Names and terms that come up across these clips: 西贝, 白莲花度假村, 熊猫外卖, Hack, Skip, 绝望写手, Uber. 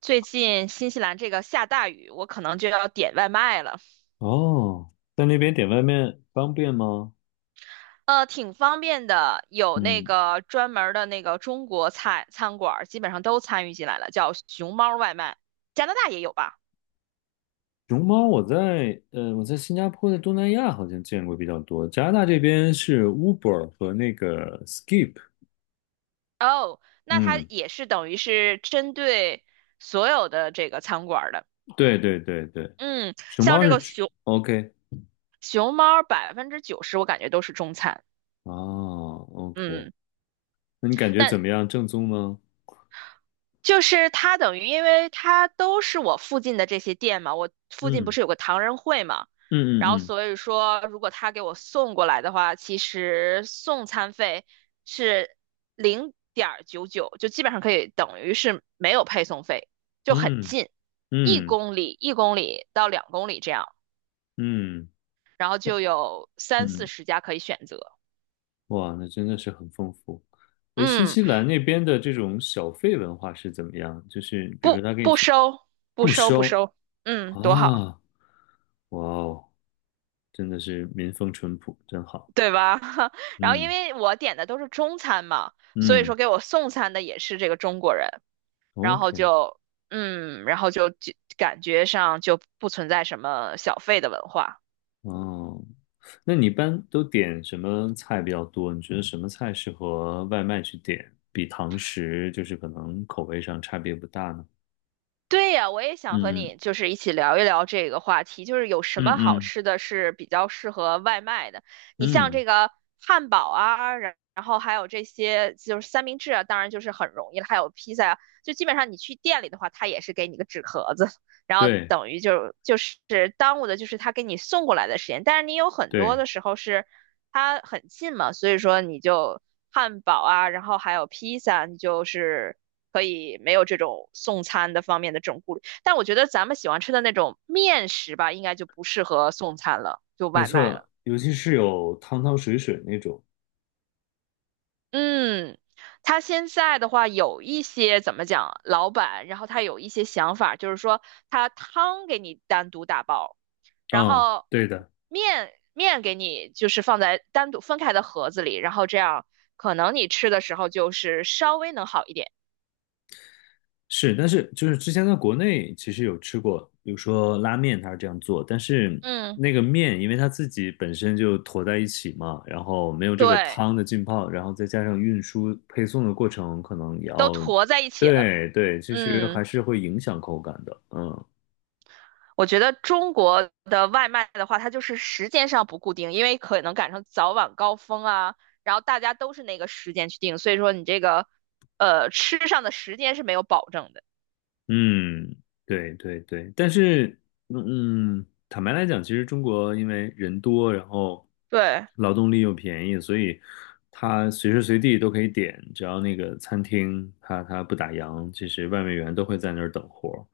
最近新西兰这个下大雨，我可能就要点外卖了。哦，在那边点外卖方便吗？挺方便的，有那嗯，个专门儿的那个中国菜餐馆儿，基本上都参与进来了，叫熊猫外卖。加拿大也有吧？熊猫我在新加坡的东南亚好像见过比较多，加拿大这边是 Uber 和那个 Skip。哦，那它嗯，也是等于是针对所有的这个餐馆儿的。对对对对，嗯，熊像猫这是个吃 熊 OK 熊猫90%，我感觉都是中餐。哦 OK，嗯，那你感觉怎那。么样？正宗吗？就是他等于，因为他都是我附近的这些店嘛，我附近不是有个唐人会嘛，嗯然后嗯所以说，如果他给我送过来的话，其实送餐费是0.99，就基本上可以等于是没有配送费，就很嗯近，一嗯公里一公里到2公里这样，嗯嗯然后就有嗯三嗯。四嗯十家可以选择，哇，那真的是很丰富。诶，新嗯，西兰那边的这种小费文化是怎么样？就是比如说不他给你不送，收不不收不收收，嗯，多好。啊，哇哦，真的是民风淳朴，真好。对吧？然后因嗯为我点的都是中餐嘛，所以嗯说给我送餐的也是这个中国人，然后，OK，就嗯，然后就感觉上就不存在什么小费的文化。哦，那你一般都点什么菜比较多？你觉得什么菜适合外卖去点，比堂食就是可能口味上差别不大呢？对呀，我也想和嗯你就是一起聊一聊这个话题，就是有什嗯么好嗯吃的是比较适合外卖的。你像嗯，这个汉堡啊，然后还有这些就是三明治啊，当然就是很容易了，还有披萨啊，就基本上你去店里的话，它也是给你个纸盒子，然后对等于就是耽误的就是他给你送过来的时间。但是你有很多对。的时候是它很近嘛，所以说你就汉堡啊，然后还有披萨，你就是。可以没有这种送餐的方面的这种顾虑。但我觉得咱们喜欢吃的那种面食吧，应该就不适合送餐了，就没外卖错，了。尤其是有汤汤水水那种。嗯，他现在的话有一些怎么讲，老板，然后他有一些想法，就是说他汤给你单独打包，然嗯，后对的，面给你就是放在单独分开的盒子里，然后这样可能你吃的时候就是稍微能好一点。是，但是就是之前在国内其实有吃过，比如说拉面，它是这样做，但是嗯，那个面因为它自己本身就坨在一起嘛，然后没有这个对，汤的浸泡，然后再加上运输配送的过程，可能也都要，坨在一起了。对对，其实还嗯。是会影响口感的。嗯我觉得中国的外卖的话，它就是时间上不固定，因为可能赶上早晚高峰啊，然后大家都是那个时间去订，所以说你这个吃上的时间是没有保证的。嗯，对对对，但是，嗯，嗯坦白来讲，其实中国因为人多，然后对，劳动力又便宜，所以它随时随地都可以点，只要那个餐厅它不打烊，其实外卖员都会在那儿等活儿，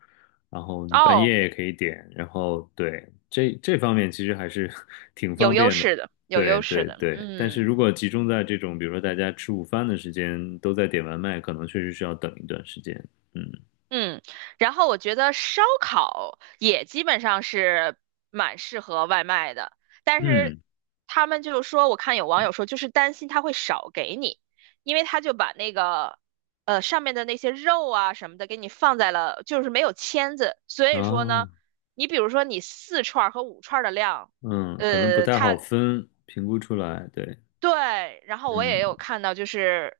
然后你半哦，夜也可以点，然后对，这方面其实还是 挺有方优便的。势的，有对优势对的，对，但是嗯。如果集中在这种，比如说大家吃午饭的时间，都在点外卖，可能确实是要等一段时间。嗯。嗯，然后我觉得烧烤也基本上是蛮适合外卖的，但是嗯他们就说，我看有网友说，就是担心他会少给你，因为他就把那个上面的那些肉啊什么的给你放在了，就是没有签子，所以说呢，啊，你比如说你四串儿和五串儿的量，嗯，可能不呃，太好他分，评估出来，对，对，然后我也有嗯看到，就是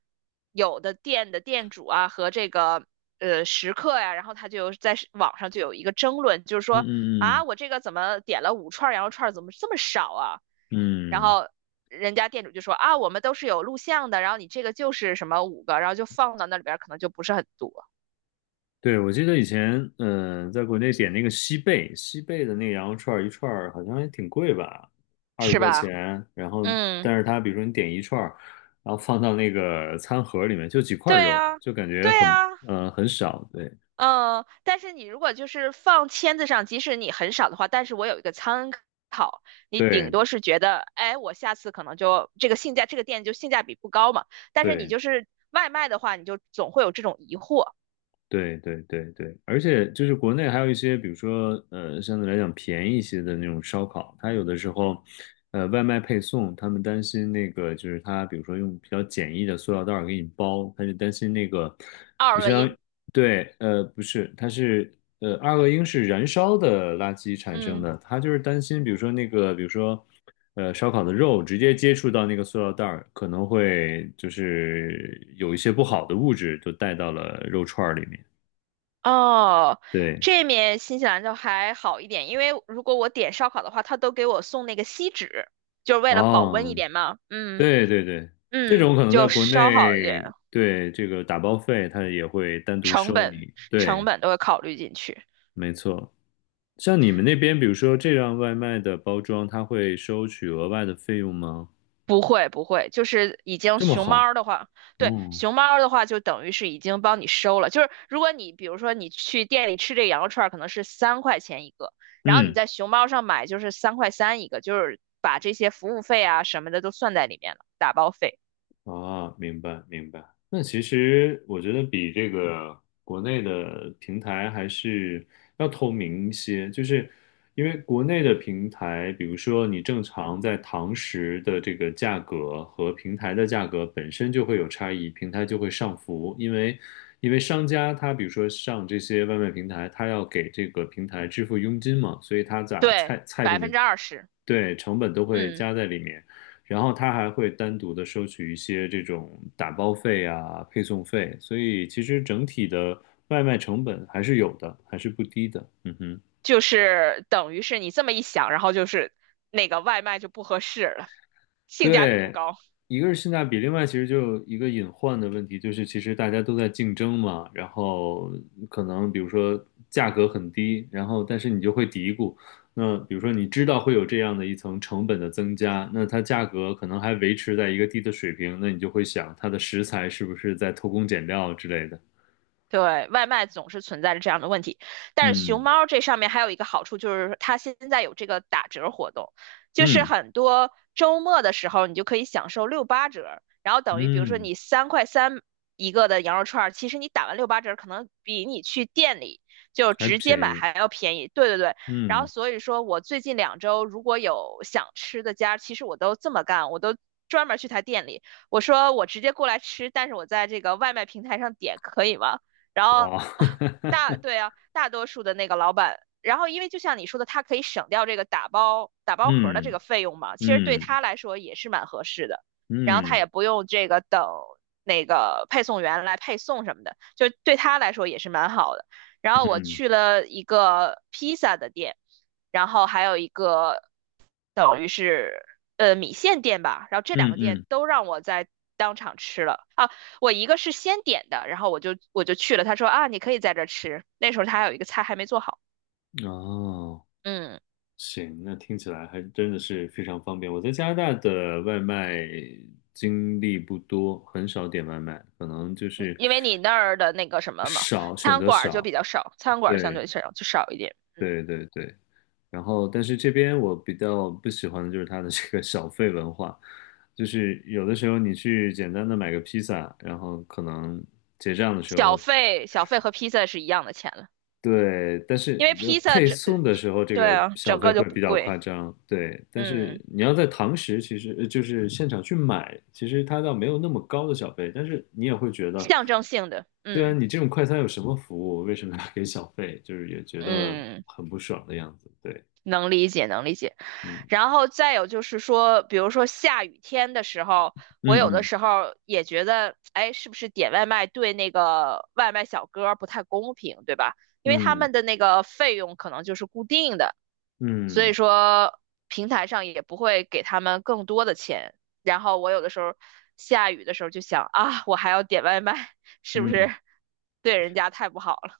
有的店的店主啊和这个食客呀、然后他就有在是网上就有一个争论，就是嗯说啊，我嗯这个怎么点了五串羊肉串，怎么这么少啊？然嗯嗯，后人家店主就说啊，我们都是有录像的，然后你这个就是什么五个，然后就放到那里边，可能就不是很多，对，我记得以前，嗯、在国内点那个西贝，西贝的那个羊肉串儿一串儿好像还挺贵吧，二十是块吧？钱，然后嗯，但是它比如说你点一串儿，然后放到那个餐盒里面就几块对肉，啊，就感觉对很，啊。很少，对但是你如果就是放签子上，即使你很少的话，但是我有一个参考，你顶对多是觉得，哎，我下次可能就这个性价，这个店就性价比不高嘛。但是你对，就是外卖的话，你就总会有这种疑惑。对对对对，而且就是国内还有一些，比如说相对来讲便宜一些的那种烧烤，它有的时候，外卖配送，他们担心那个就是它，比如说用比较简易的塑料袋儿给你包，他就担心那个，二就恶相当于因，对，不是，它是二恶英是燃烧的垃圾产生嗯，的，他就是担心，比如说那个，比如说。烧烤的肉直接接触到那个塑料袋儿，可能会就是有一些不好的物质就带到了肉串儿里面。哦，对，这面新西兰就还好一点，因为如果我点烧烤的话，他都给我送那个锡纸，就是为了保温啊，一点嘛。嗯对对对，这嗯，种可能在就国稍好一点，内，对，这个打包费它也会单独成收本你。成对，本都会考虑进去。没错。像你们那边，比如说这样外卖的包装，它会收取额外的费用吗？不会不会，就是已经这么熊猫儿好，的话，对，哦，熊猫儿的话就等于是已经帮你收了。就是如果你比如说你去店里吃这个羊肉串儿可能是3块钱一个，然后你嗯在熊猫上买就是三块三一个，就是把这些服务费啊什么的都算在里面了，打包费，啊，明白明白。那其实我觉得比这个国内的平台还是要透明一些，就是因为国内的平台，比如说你正常在堂食的这个价格和平台的价格本身就会有差异，平台就会上浮，因为因为商家他比如说上这些外卖平台，他要给这个平台支付佣金嘛，所以他咋对，菜菜百品的分之二十，对，成本都会嗯，加在里面，然后他还会单独的收取一些这种打包费啊、配送费，所以其实整体的外卖成本还是有的，还是不低的。嗯哼。就是等于是你这么一想，然后就是那个外卖就不合适了，性价比不对，高。一个是性价比，另外其实就有一个隐患的问题，就是其实大家都在竞争嘛，然后可能比如说价格很低，然后但是你就会嘀咕，那比如说你知道会有这样的一层成本的增加，那它价格可能还维持在一个低的水平，那你就会想它的食材是不是在偷工减料之类的，对，外卖总是存在着这样的问题，但是熊嗯猫这上面还有一个好处，就是它现在有这个打折活动，就是嗯很多周末的时候你就可以享受六八折，然后等于比如说嗯，你三块三一个的羊肉串儿，其实你打完六八折，可能比你去店里就还直接便买宜，还要便宜。对对对，然后嗯，所以说我最近2周如果有想吃的家，其实我都这么干，我都。专门去他店里，我说我直接过来吃，但是我在这个外卖平台上点可以吗？然后哇，大，对 啊，大多数的那个老板，然后因为就像你说的，他可以省掉这个打包盒的这嗯个费用嘛，其实对嗯他来说也是蛮合适的。然后他嗯也不用这个等那个配送员来配送什么的，就对他来说也是蛮好的。然嗯后我嗯去了一个披萨的店，然后还有一个等于是米线店吧，然后这两嗯个店嗯。都让我在当场吃了啊。我一个是先点的，然后我就去了，他说啊你可以在这吃，那时候他还有一个菜还没做好，哦，嗯，行，那听起来还真的是非常方便。我在加拿大的外卖经历不多，很少点外卖，可能就是因为你那儿的那个什么嘛，少，选餐择馆儿就少。比较少，餐馆儿相对，对少就少一点，嗯，对，对，对。然后，但是这边我比较不喜欢的就是它的这个小费文化，就是有的时候你去简单的买个披萨，然后可能结账的时候小费和披萨是一样的钱了，对，但因是为披萨配整呃送的时候这对个啊小整费个会就不比较贵，夸张，对。但是嗯，你要在堂食，其实就是现场去买，其实它倒没有那么高的小费，但是你也会觉得，象征性的，对啊，嗯你这种快餐有什么服务？为什么要给小费？就是也觉得嗯，很不爽的样子，对，能理解能理解。嗯然后再有就是说，比如说下雨天的时候，我有的嗯时候也觉得，哎，是不是点外卖对那个外卖小哥儿不太公平，对吧？因为他嗯嗯们的那个费用可能就是固定的，所以嗯说平台上也不会给他们更多的钱。然后我有的时候下雨的时候就想啊，我还要点外卖，是不嗯。是对人家太不好了，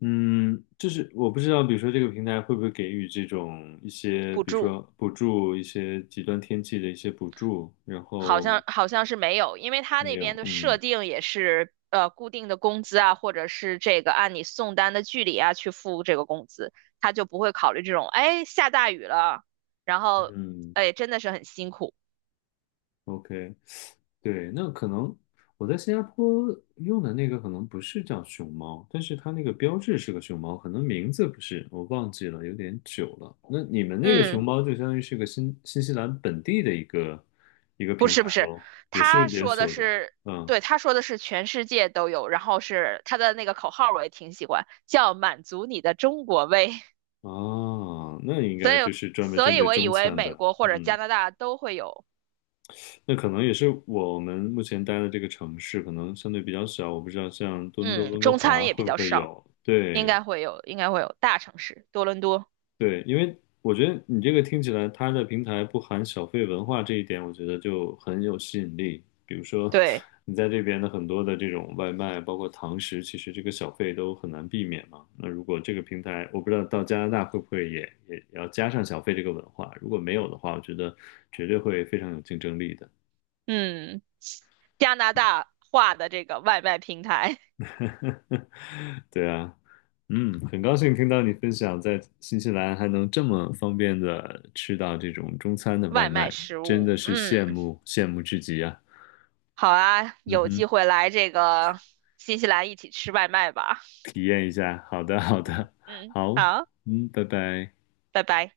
嗯，就是我不知道，比如说这个平台会不会给予这种一些，补比如助。说补助，一些极端天气的一些补助，然好后像好像是没有，因为他没那有，边的设嗯定也是固定的工资啊，或者是这个按你送单的距离啊去付这个工资，他就不会考虑这种，哎，下大雨了，然后嗯哎真的是很辛苦。，OK，对，那可能我在新加坡用的那个可能不是叫熊猫，但是它那个标志是个熊猫，可能名字不是，我忘记了，有点久了。那你们那个熊嗯，猫就相当于是个新西兰本地的一个一个不平是台不是，喽，也是他连说的锁的，是，嗯对，他说的是全世界都有，然后是他的那个口号我也挺喜欢，叫满足你的中国胃，哦，那应 所以该就是专门针对我以中为餐美的，国或者嗯，加拿大都会有，那可能也是我们目前待的这个城市可能相对比较小，我不知道像多伦多、嗯，温哥中餐华也会比不较会少。有，应对，该会有，应该会有大城市，多伦多。对，因为我觉得你这个听起来，它的平台不含小费文化这一点，我觉得就很有吸引力。比如说，对，你在这边的很多的这种外卖，包括堂食，其实这个小费都很难避免嘛。那如果这个平台，我不知道到加拿大会不会也要加上小费这个文化，如果没有的话，我觉得绝对会非常有竞争力的。嗯，加拿大化的这个外卖平台，呵呵呵，对啊，嗯，很高兴听到你分享在新西兰还能这么方便的吃到这种中餐的 外外卖卖，食真物。的是羡嗯，慕羡慕至极啊！好啊，嗯有机哼，会来这个新西兰一起吃外卖吧。体验一下，好的好嗯的，嗯，好，好，嗯，拜拜。拜拜。